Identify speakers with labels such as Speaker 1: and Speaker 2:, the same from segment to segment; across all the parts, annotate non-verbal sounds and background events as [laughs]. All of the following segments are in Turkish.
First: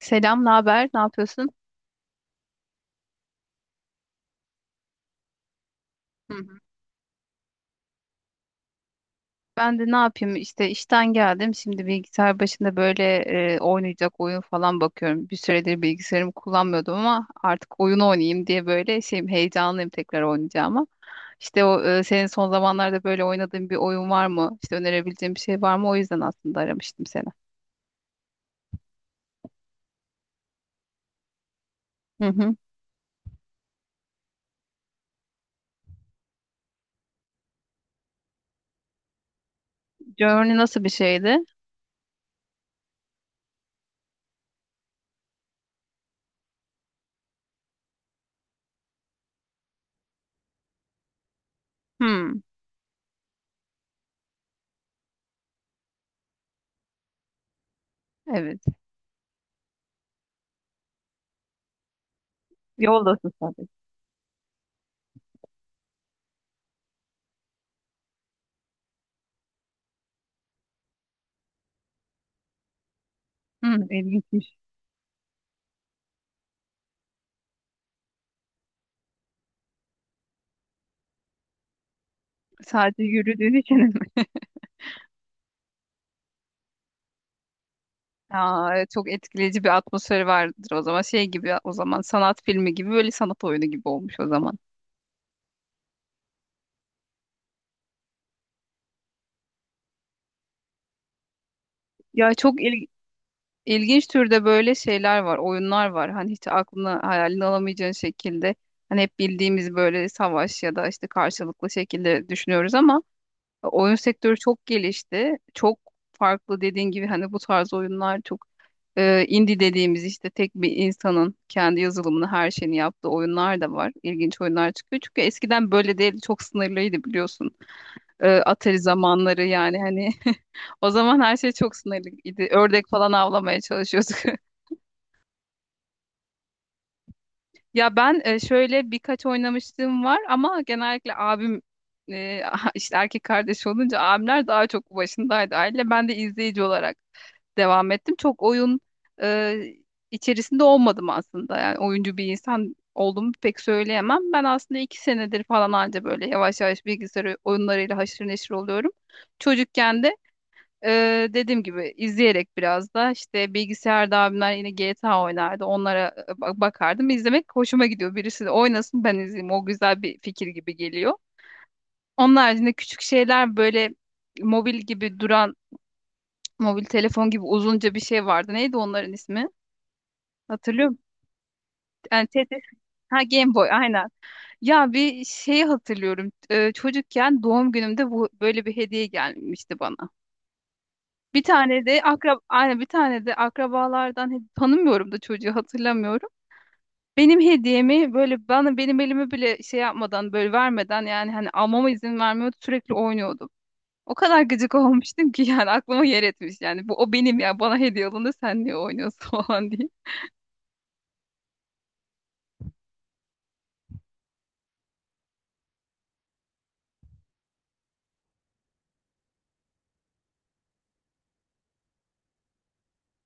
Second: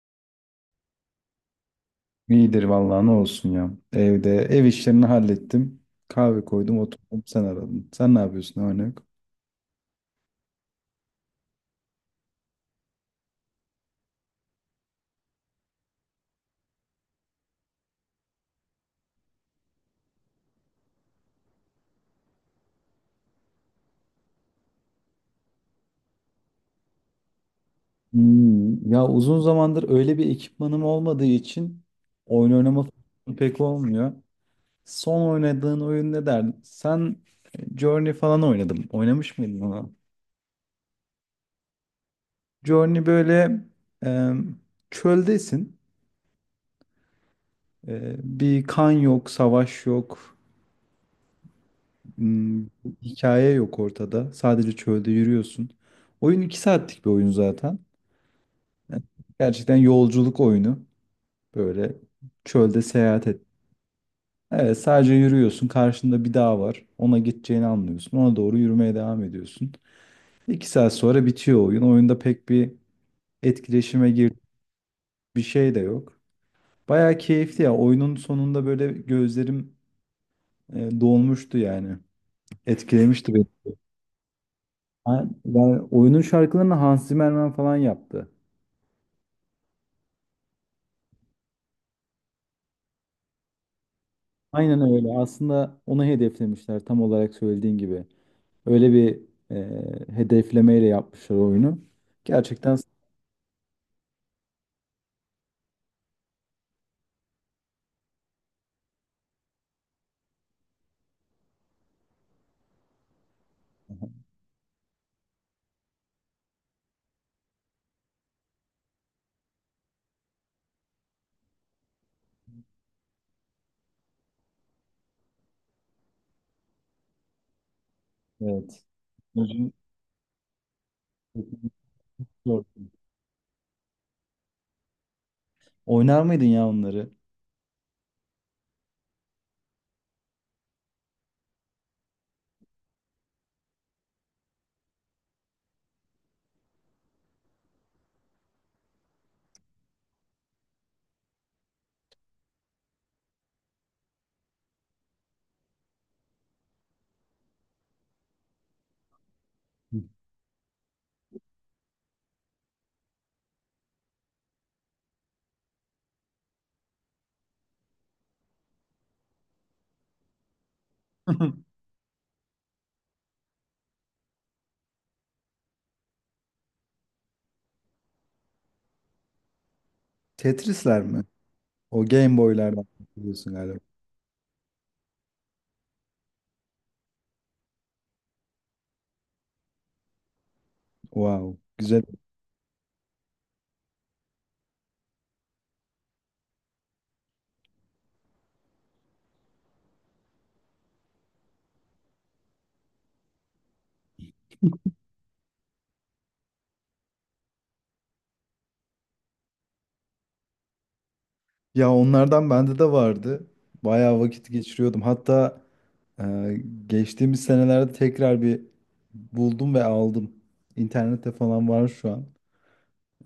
Speaker 1: Selam, ne haber? Ne yapıyorsun?
Speaker 2: İyidir vallahi ne olsun ya. Evde ev işlerini hallettim.
Speaker 1: Hı
Speaker 2: Kahve
Speaker 1: hı.
Speaker 2: koydum oturdum sen aradın. Sen ne yapıyorsun ne var ne yok?
Speaker 1: Ben de ne yapayım? İşte işten geldim. Şimdi bilgisayar başında böyle oynayacak oyun falan bakıyorum. Bir süredir bilgisayarımı kullanmıyordum ama artık oyun oynayayım diye böyle şeyim heyecanlıyım tekrar oynayacağıma. İşte o senin son zamanlarda böyle oynadığın bir oyun var mı? İşte önerebileceğim bir şey var mı? O yüzden aslında aramıştım seni.
Speaker 2: Ya uzun zamandır öyle bir ekipmanım olmadığı için
Speaker 1: Hı
Speaker 2: oyun
Speaker 1: hı.
Speaker 2: oynama fırsatım pek olmuyor. Son oynadığın oyun ne derdin? Sen Journey falan oynadım. Oynamış mıydın ona?
Speaker 1: Journey nasıl bir şeydi?
Speaker 2: Journey böyle e, çöldesin. Bir kan yok, savaş yok.
Speaker 1: Hmm,
Speaker 2: Hmm, Hikaye yok ortada. Sadece çölde yürüyorsun. Oyun 2 saatlik bir oyun zaten.
Speaker 1: evet.
Speaker 2: Yani gerçekten yolculuk oyunu. Böyle çölde seyahat
Speaker 1: Yoldasın
Speaker 2: et.
Speaker 1: sadece.
Speaker 2: Evet, sadece yürüyorsun. Karşında bir dağ var. Ona gideceğini anlıyorsun. Ona doğru yürümeye devam ediyorsun. 2 saat sonra bitiyor oyun. Oyunda pek bir
Speaker 1: Hmm,
Speaker 2: etkileşime gir
Speaker 1: ilginçmiş.
Speaker 2: bir şey de yok. Bayağı keyifli ya. Oyunun sonunda böyle gözlerim dolmuştu yani.
Speaker 1: Sadece
Speaker 2: Etkilemişti beni.
Speaker 1: yürüdüğün için [laughs]
Speaker 2: Ben oyunun şarkılarını Hans Zimmerman falan yaptı.
Speaker 1: Aa, evet, çok etkileyici bir atmosferi vardır o zaman. Şey gibi o zaman sanat filmi gibi böyle sanat oyunu gibi olmuş o zaman.
Speaker 2: Aynen öyle. Aslında onu hedeflemişler tam olarak söylediğin gibi. Öyle bir hedeflemeyle yapmışlar oyunu.
Speaker 1: Ya çok
Speaker 2: Gerçekten
Speaker 1: ilginç türde böyle şeyler var, oyunlar var. Hani hiç aklına hayalini alamayacağın şekilde. Hani hep bildiğimiz böyle savaş ya da işte karşılıklı şekilde düşünüyoruz ama oyun sektörü çok gelişti. Çok farklı dediğin gibi hani bu tarz oyunlar çok. İndie dediğimiz işte tek bir insanın kendi yazılımını her şeyini yaptığı oyunlar da var. İlginç oyunlar çıkıyor. Çünkü eskiden böyle değil çok sınırlıydı biliyorsun. Atari
Speaker 2: evet.
Speaker 1: zamanları
Speaker 2: Özün-
Speaker 1: yani hani [laughs] o zaman her şey çok sınırlıydı. Ördek falan avlamaya çalışıyorduk. [laughs]
Speaker 2: Oynar mıydın ya onları?
Speaker 1: Ya ben şöyle birkaç oynamışlığım var ama genellikle abim e, [laughs] işte erkek kardeş olunca abimler daha çok başındaydı aile. Ben de izleyici olarak devam ettim. Çok oyun e, içerisinde olmadım aslında. Yani oyuncu bir insan olduğumu pek söyleyemem. Ben aslında iki senedir falan anca böyle yavaş yavaş bilgisayar oyunlarıyla haşır neşir oluyorum. Çocukken de dediğim gibi izleyerek biraz da işte bilgisayarda abimler yine GTA oynardı. Onlara bakardım. İzlemek hoşuma gidiyor. Birisi de oynasın ben izleyeyim. O güzel bir fikir gibi geliyor.
Speaker 2: [laughs]
Speaker 1: Onun haricinde küçük şeyler böyle mobil gibi duran mobil telefon gibi uzunca bir şey vardı. Neydi onların ismi? Hatırlıyorum.
Speaker 2: Tetris'ler mi? O
Speaker 1: Yani
Speaker 2: Game
Speaker 1: Tetris.
Speaker 2: Boy'lardan
Speaker 1: Ha Game
Speaker 2: biliyorsun
Speaker 1: Boy
Speaker 2: galiba.
Speaker 1: aynen. Ya bir şeyi hatırlıyorum. Çocukken doğum günümde bu böyle bir hediye gelmişti bana. Bir
Speaker 2: Wow,
Speaker 1: tane de
Speaker 2: güzel.
Speaker 1: aynen bir tane de akrabalardan tanımıyorum da çocuğu hatırlamıyorum. Benim hediyemi böyle bana benim elimi bile şey yapmadan böyle vermeden yani hani almama izin vermiyordu sürekli oynuyordum. O kadar gıcık [laughs] olmuştum ki yani aklıma yer etmiş yani bu o benim ya bana hediye alındı sen niye oynuyorsun [laughs] falan diye.
Speaker 2: Ya onlardan bende de vardı. Bayağı vakit geçiriyordum. Hatta e, geçtiğimiz senelerde tekrar bir buldum ve aldım. İnternette falan var şu an.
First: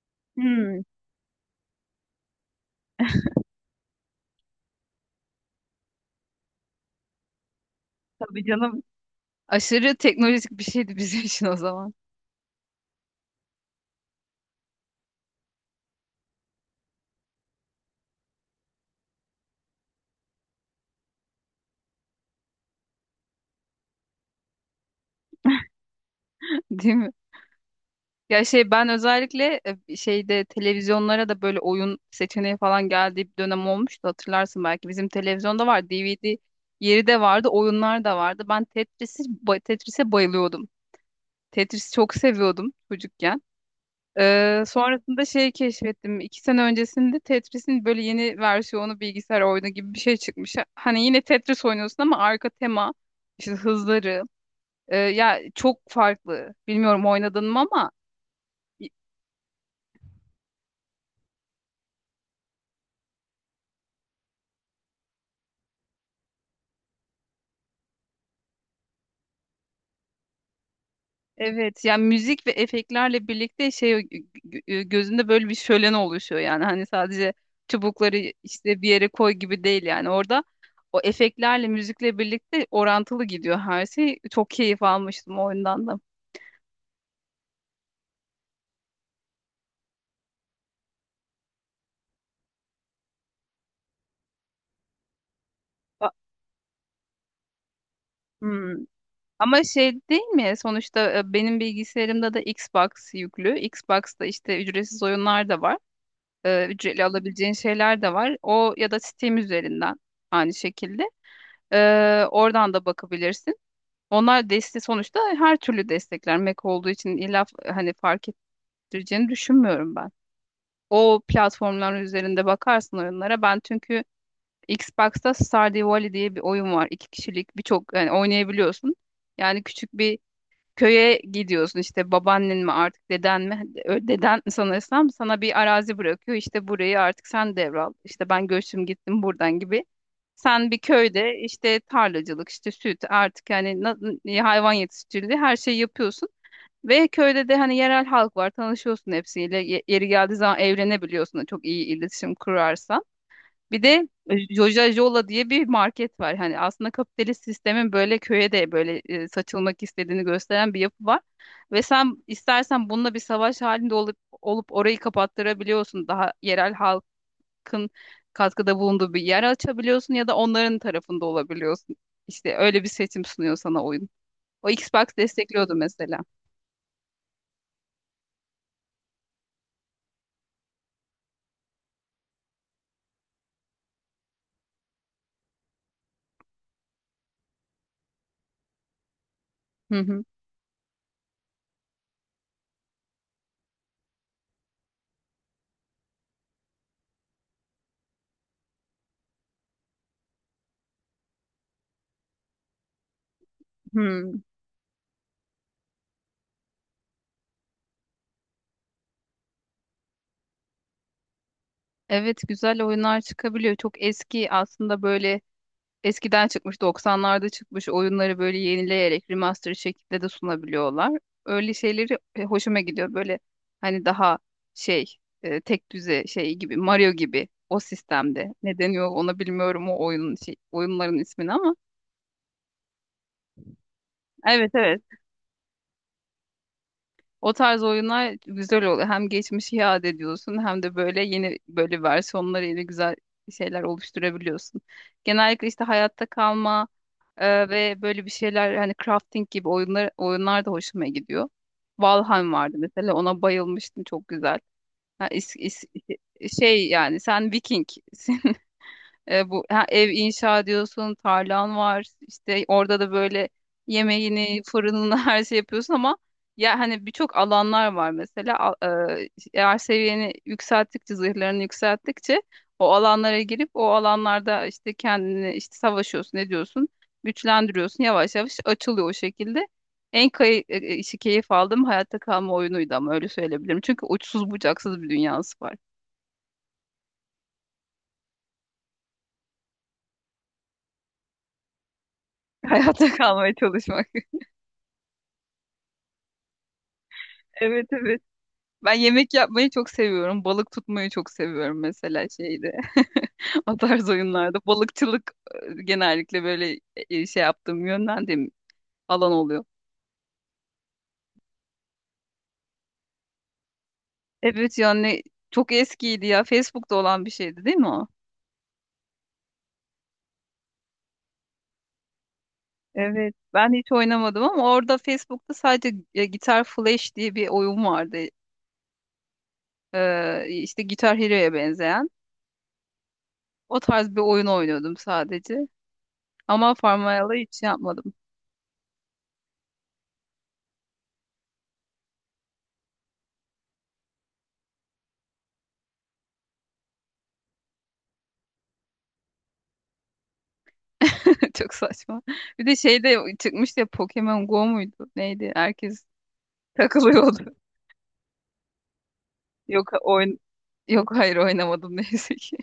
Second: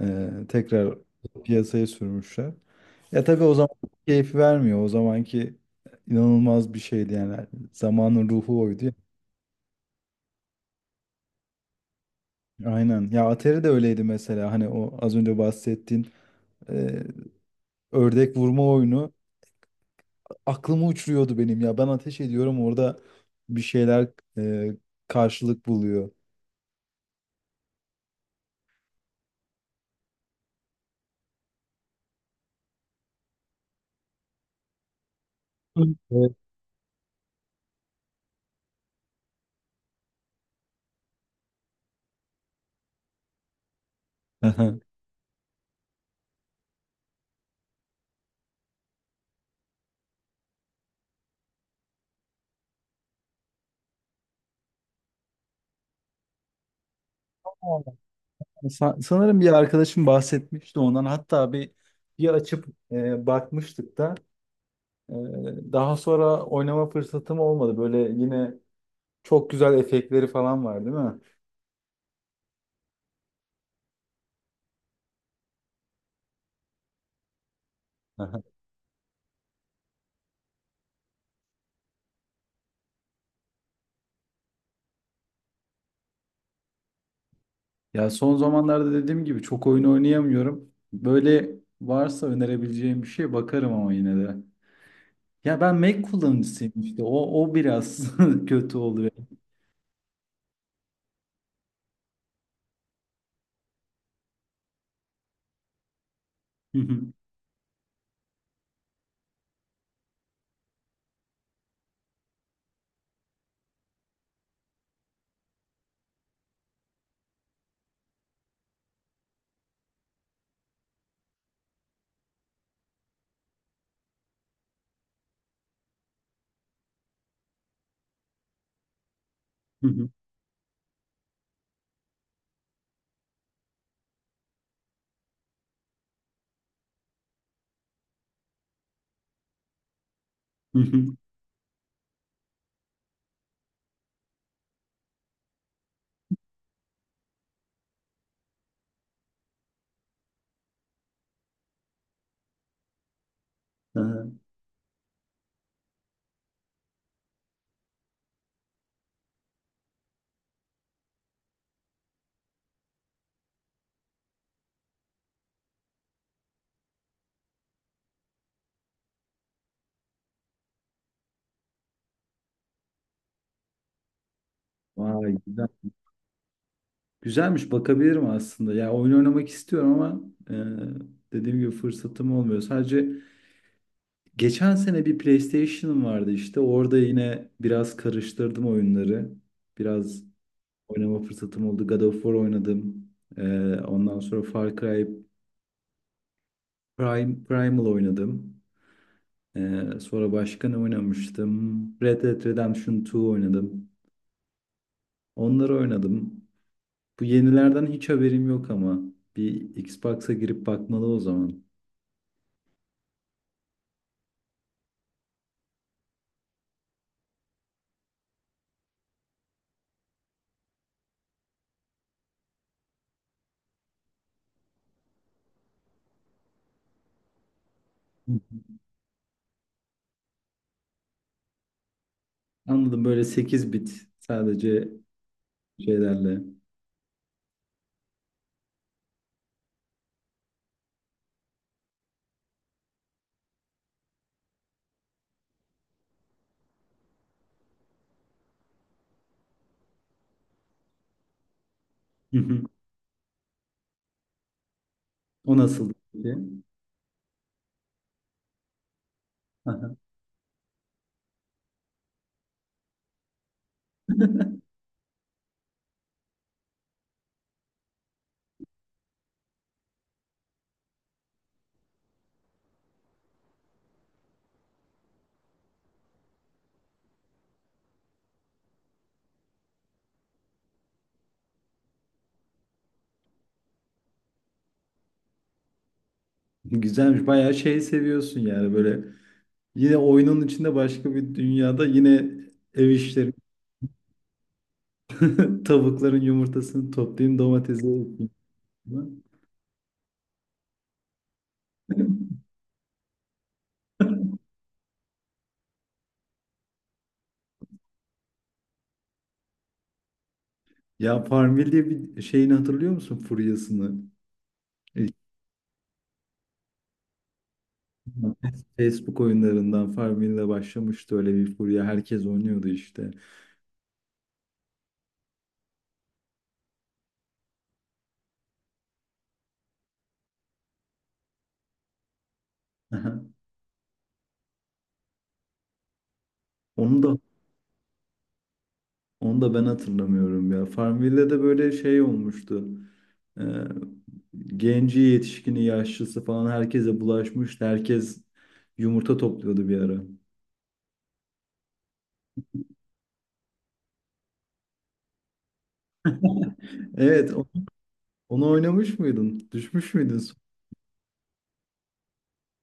Speaker 1: Hmm,
Speaker 2: Tekrar piyasaya sürmüşler. Ya tabii o zaman keyif vermiyor. O zamanki inanılmaz bir şeydi yani. Zamanın
Speaker 1: tabii
Speaker 2: ruhu
Speaker 1: canım.
Speaker 2: oydu ya.
Speaker 1: Aşırı teknolojik bir şeydi bizim için o zaman.
Speaker 2: Aynen. Ya Atari de öyleydi mesela. Hani o az önce bahsettiğin e, ördek vurma oyunu aklımı uçuruyordu benim ya. Ben ateş ediyorum orada bir şeyler e, karşılık buluyor.
Speaker 1: [laughs] Değil mi? Ya şey ben özellikle şeyde televizyonlara da böyle oyun seçeneği falan geldiği bir dönem olmuştu hatırlarsın belki. Bizim televizyonda
Speaker 2: Hı.
Speaker 1: var, DVD
Speaker 2: Evet.
Speaker 1: yeri de vardı, oyunlar da vardı. Ben Tetris'e bayılıyordum. Tetris'i çok seviyordum çocukken.
Speaker 2: Aha.
Speaker 1: Sonrasında şey keşfettim. İki sene öncesinde Tetris'in böyle yeni versiyonu bilgisayar oyunu gibi bir şey çıkmış. Hani yine Tetris oynuyorsun ama arka tema, işte hızları. Ya çok farklı. Bilmiyorum oynadın mı ama.
Speaker 2: Sanırım bir arkadaşım bahsetmişti ondan. Hatta bir açıp bakmıştık da. Ee, Daha sonra oynama fırsatım olmadı. Böyle yine çok güzel efektleri falan var, değil mi?
Speaker 1: Evet yani müzik ve efektlerle birlikte şey gözünde böyle bir şölen oluşuyor yani hani sadece çubukları
Speaker 2: Aha.
Speaker 1: işte bir yere koy gibi değil yani orada o efektlerle müzikle birlikte orantılı gidiyor her şey. Çok keyif almıştım o oyundan da.
Speaker 2: Ya son zamanlarda dediğim gibi çok oyun oynayamıyorum. Böyle varsa önerebileceğim bir şey bakarım ama yine de. Ya ben Mac
Speaker 1: Ba-
Speaker 2: kullanıcısıyım işte. O biraz [laughs]
Speaker 1: Hmm.
Speaker 2: kötü oluyor.
Speaker 1: Ama şey değil mi? Sonuçta benim bilgisayarımda da Xbox yüklü. Xbox'ta işte ücretsiz oyunlar da var. Ücretli
Speaker 2: [laughs]
Speaker 1: alabileceğin şeyler de var. O ya da Steam üzerinden aynı şekilde. Oradan da bakabilirsin. Onlar desteği sonuçta her türlü destekler. Mac olduğu için illa hani fark ettireceğini düşünmüyorum ben. O platformların üzerinde bakarsın oyunlara. Ben çünkü Xbox'ta Stardew Valley diye bir oyun var. İki kişilik birçok yani oynayabiliyorsun. Yani küçük bir köye gidiyorsun işte babaannen mi artık deden mi hani, deden sanırsam sana bir arazi bırakıyor işte burayı artık sen devral işte ben göçtüm gittim buradan gibi sen bir köyde işte tarlacılık, işte süt artık yani hayvan yetiştiriciliği her şeyi yapıyorsun. Ve köyde de hani yerel halk var tanışıyorsun hepsiyle. Yeri geldiği zaman evlenebiliyorsun da çok iyi iletişim kurarsan. Bir de
Speaker 2: Aha.
Speaker 1: Joja Jola diye bir market var. Hani aslında kapitalist sistemin böyle köye de böyle saçılmak istediğini gösteren bir yapı var. Ve sen istersen bununla bir savaş halinde olup orayı kapattırabiliyorsun. Daha yerel halk hakkın katkıda bulunduğu bir yer açabiliyorsun ya da onların tarafında olabiliyorsun. İşte öyle bir seçim sunuyor sana oyun. O Xbox
Speaker 2: Vay güzel.
Speaker 1: destekliyordu mesela.
Speaker 2: Güzelmiş bakabilirim aslında. Ya oyun oynamak istiyorum ama e, dediğim gibi fırsatım olmuyor. Sadece geçen sene bir PlayStation'ım vardı işte. Orada yine biraz karıştırdım oyunları.
Speaker 1: Hı
Speaker 2: Biraz
Speaker 1: hı.
Speaker 2: oynama fırsatım oldu. God of War oynadım. Ondan sonra Far Cry Prime, Primal oynadım. Sonra başka ne oynamıştım? Red Dead Redemption 2 oynadım.
Speaker 1: Hı.
Speaker 2: Onları oynadım. Bu yenilerden hiç haberim yok ama. Bir Xbox'a girip bakmalı o zaman.
Speaker 1: Evet güzel oyunlar çıkabiliyor. Çok eski aslında böyle eskiden çıkmış 90'larda çıkmış oyunları böyle yenileyerek remaster şekilde de sunabiliyorlar. Öyle şeyleri hoşuma gidiyor. Böyle hani daha şey tek düze şey gibi Mario gibi o
Speaker 2: Hı.
Speaker 1: sistemde. Ne deniyor ona bilmiyorum o oyunun şey, oyunların ismini ama.
Speaker 2: Anladım böyle 8 bit
Speaker 1: Evet
Speaker 2: sadece
Speaker 1: evet.
Speaker 2: şeylerle.
Speaker 1: O tarz oyunlar güzel oluyor. Hem geçmişi iade ediyorsun hem de böyle yeni böyle versiyonlarıyla güzel şeyler oluşturabiliyorsun. Genellikle işte hayatta kalma ve böyle bir şeyler hani crafting gibi oyunlar da hoşuma gidiyor.
Speaker 2: Hı
Speaker 1: Valheim
Speaker 2: hı.
Speaker 1: vardı mesela ona bayılmıştım çok güzel. Ha,
Speaker 2: O nasıl?
Speaker 1: şey yani sen Viking [laughs] bu ha, ev inşa ediyorsun, tarlan var. İşte orada da böyle yemeğini, fırınını [laughs] her şey yapıyorsun ama ya hani birçok alanlar var mesela. Eğer seviyeni yükselttikçe, zırhlarını yükselttikçe o alanlara girip o alanlarda işte kendini işte savaşıyorsun, ne diyorsun? Güçlendiriyorsun. Yavaş yavaş açılıyor o şekilde. En kay e, e, işi keyif aldığım hayatta kalma oyunuydu ama öyle söyleyebilirim. Çünkü uçsuz bucaksız bir dünyası var.
Speaker 2: Güzelmiş. Bayağı şey seviyorsun yani böyle. Yine oyunun içinde başka bir dünyada yine
Speaker 1: [laughs]
Speaker 2: ev
Speaker 1: Hayatta
Speaker 2: işleri.
Speaker 1: kalmaya çalışmak. [laughs]
Speaker 2: [laughs] Tavukların yumurtasını toplayayım,
Speaker 1: Evet
Speaker 2: domatesi [laughs]
Speaker 1: evet.
Speaker 2: ekeyim.
Speaker 1: Ben yemek yapmayı çok seviyorum. Balık tutmayı çok seviyorum mesela şeyde. [laughs] O tarz oyunlarda. Balıkçılık genellikle böyle şey yaptığım, yönlendiğim alan oluyor.
Speaker 2: Ya Farmville diye bir şeyini hatırlıyor musun? Furyasını.
Speaker 1: Evet
Speaker 2: [laughs] İlk
Speaker 1: yani çok eskiydi ya. Facebook'ta olan bir şeydi değil mi o?
Speaker 2: Facebook oyunlarından Farmville'le başlamıştı öyle bir furya. Herkes oynuyordu işte.
Speaker 1: Evet. Ben hiç oynamadım ama orada Facebook'ta sadece Guitar Flash diye bir oyun vardı. İşte Guitar Hero'ya benzeyen.
Speaker 2: [laughs]
Speaker 1: O tarz bir oyun oynuyordum sadece. Ama
Speaker 2: Onu da
Speaker 1: Farmville'ı hiç yapmadım.
Speaker 2: onu da ben hatırlamıyorum ya. Farmville'de de böyle şey olmuştu. Ee, Genci, yetişkini, yaşlısı falan herkese bulaşmıştı. Herkes yumurta topluyordu bir ara.
Speaker 1: [laughs] Çok saçma. Bir de şey de çıkmıştı ya Pokemon Go muydu? Neydi? Herkes
Speaker 2: Evet,
Speaker 1: takılıyordu. [laughs]
Speaker 2: onu oynamış mıydın?
Speaker 1: Yok
Speaker 2: Düşmüş müydün?
Speaker 1: oyn Yok hayır oynamadım [laughs] neyse ki.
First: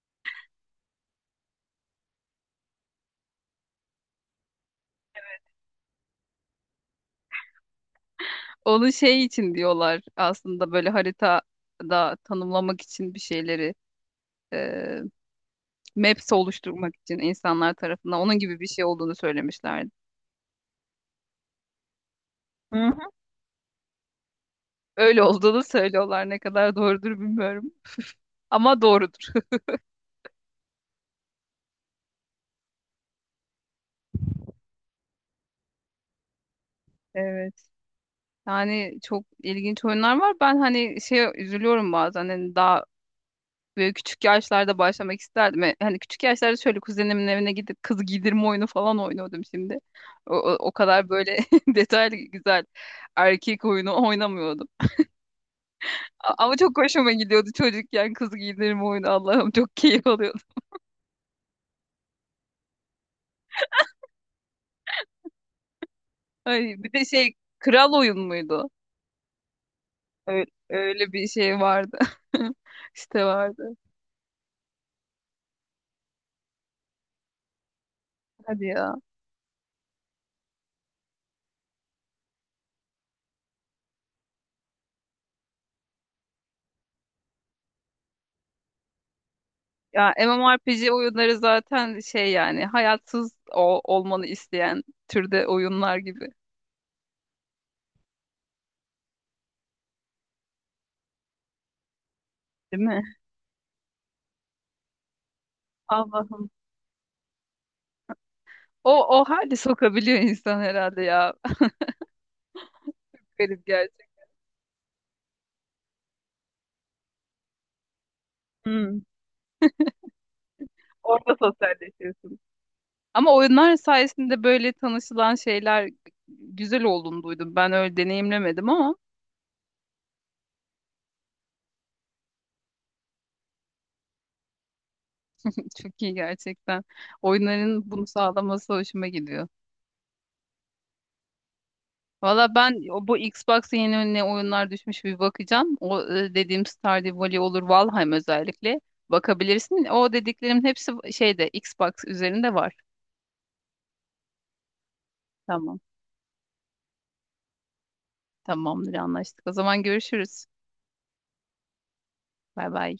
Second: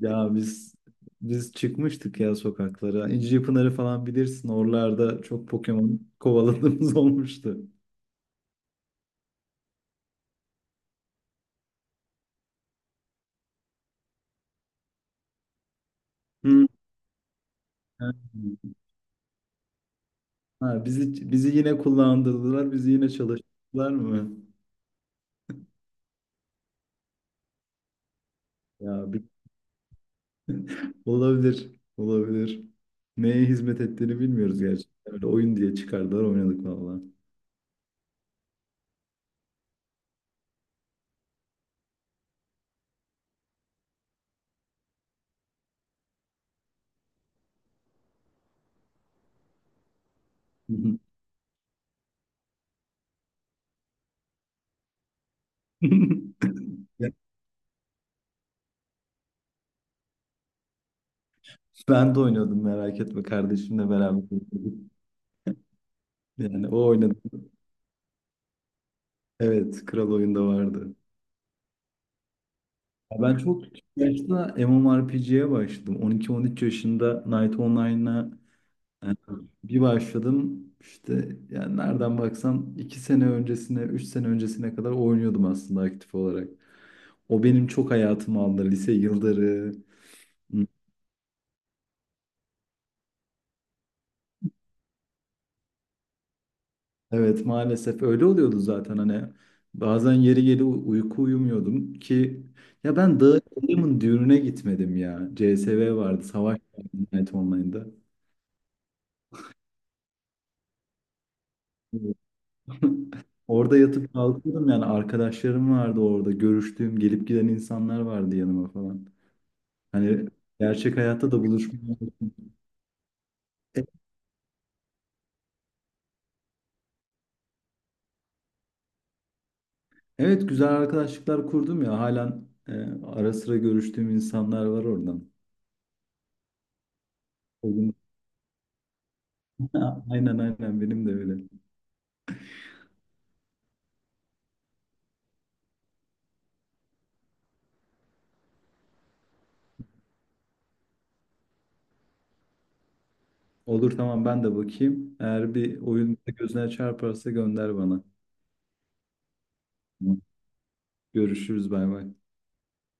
Speaker 2: Ya biz çıkmıştık ya sokaklara. İncipınarı falan bilirsin. Oralarda çok Pokemon kovaladığımız [laughs] olmuştu.
Speaker 1: Onu şey için diyorlar aslında böyle haritada tanımlamak için bir şeyleri e, maps
Speaker 2: Hı.
Speaker 1: oluşturmak için insanlar tarafından onun gibi bir şey olduğunu söylemişlerdi.
Speaker 2: Ha, bizi yine kullandırdılar.
Speaker 1: Hı
Speaker 2: Bizi yine
Speaker 1: hı.
Speaker 2: çalıştırdılar mı?
Speaker 1: Öyle olduğunu söylüyorlar ne kadar doğrudur bilmiyorum. Ama
Speaker 2: Ya
Speaker 1: doğrudur. [laughs]
Speaker 2: [laughs] olabilir. Olabilir. Neye hizmet ettiğini bilmiyoruz gerçekten. Öyle oyun diye çıkardılar oynadık valla.
Speaker 1: Evet. Yani çok ilginç oyunlar var. Ben hani şey üzülüyorum bazen hani daha böyle küçük yaşlarda başlamak isterdim. E, hani küçük yaşlarda şöyle kuzenimin evine gidip kız giydirme oyunu falan oynuyordum şimdi. O kadar böyle [laughs] detaylı güzel erkek oyunu oynamıyordum. Ama çok
Speaker 2: [laughs] Ya,
Speaker 1: hoşuma gidiyordu çocukken kız giydirme oyunu Allah'ım çok [laughs] keyif alıyordum.
Speaker 2: ben de oynuyordum merak etme, kardeşimle beraber oynuyorduk. Yani
Speaker 1: Ay,
Speaker 2: o
Speaker 1: bir de
Speaker 2: oynadı.
Speaker 1: şey kral oyun muydu?
Speaker 2: Evet, Kral
Speaker 1: Öyle,
Speaker 2: Oyun'da vardı.
Speaker 1: öyle bir şey vardı. [laughs]
Speaker 2: Ya
Speaker 1: İşte
Speaker 2: ben çok
Speaker 1: vardı.
Speaker 2: küçük yaşta MMORPG'ye başladım. 12-13 yaşında Knight Online'a
Speaker 1: Hadi ya.
Speaker 2: yani bir başladım. İşte yani nereden baksan 2 sene öncesine, 3 sene öncesine kadar oynuyordum aslında aktif olarak. O benim çok hayatımı aldı. Lise yılları.
Speaker 1: Ya MMORPG oyunları zaten şey yani hayatsız olmanı isteyen türde oyunlar gibi.
Speaker 2: Evet, maalesef öyle oluyordu zaten hani. Bazen yeri geli uyku uyumuyordum ki
Speaker 1: Değil
Speaker 2: ya
Speaker 1: mi?
Speaker 2: ben Dağın düğününe gitmedim ya. CSV vardı.
Speaker 1: Allah'ım.
Speaker 2: Savaş vardı Night Online'da.
Speaker 1: O hali sokabiliyor insan herhalde ya.
Speaker 2: [laughs]
Speaker 1: [laughs] Garip
Speaker 2: Orada
Speaker 1: gerçek.
Speaker 2: yatıp kalkıyordum yani arkadaşlarım vardı orada. Görüştüğüm, gelip giden insanlar vardı yanıma
Speaker 1: Hmm.
Speaker 2: falan. Hani gerçek hayatta
Speaker 1: Orada
Speaker 2: da buluşmuyor.
Speaker 1: sosyalleşiyorsun. Ama oyunlar
Speaker 2: E-
Speaker 1: sayesinde böyle tanışılan şeyler güzel olduğunu duydum. Ben öyle deneyimlemedim ama
Speaker 2: Evet, güzel arkadaşlıklar kurdum ya. Halen ara sıra görüştüğüm insanlar var oradan.
Speaker 1: [laughs] çok iyi gerçekten. Oyunların bunu sağlaması hoşuma gidiyor.
Speaker 2: [laughs] Ha, aynen aynen benim de öyle.
Speaker 1: Valla ben bu Xbox'a yeni önüne oyunlar düşmüş bir bakacağım. O dediğim Stardew Valley olur, Valheim özellikle. Bakabilirsin. O dediklerimin hepsi şeyde Xbox üzerinde var.
Speaker 2: Olur, tamam, ben de bakayım. Eğer
Speaker 1: Tamam.
Speaker 2: bir oyun gözüne çarparsa gönder bana.
Speaker 1: Tamamdır anlaştık. O zaman
Speaker 2: Tamam.
Speaker 1: görüşürüz.
Speaker 2: Görüşürüz, bay bay.
Speaker 1: Bay bay.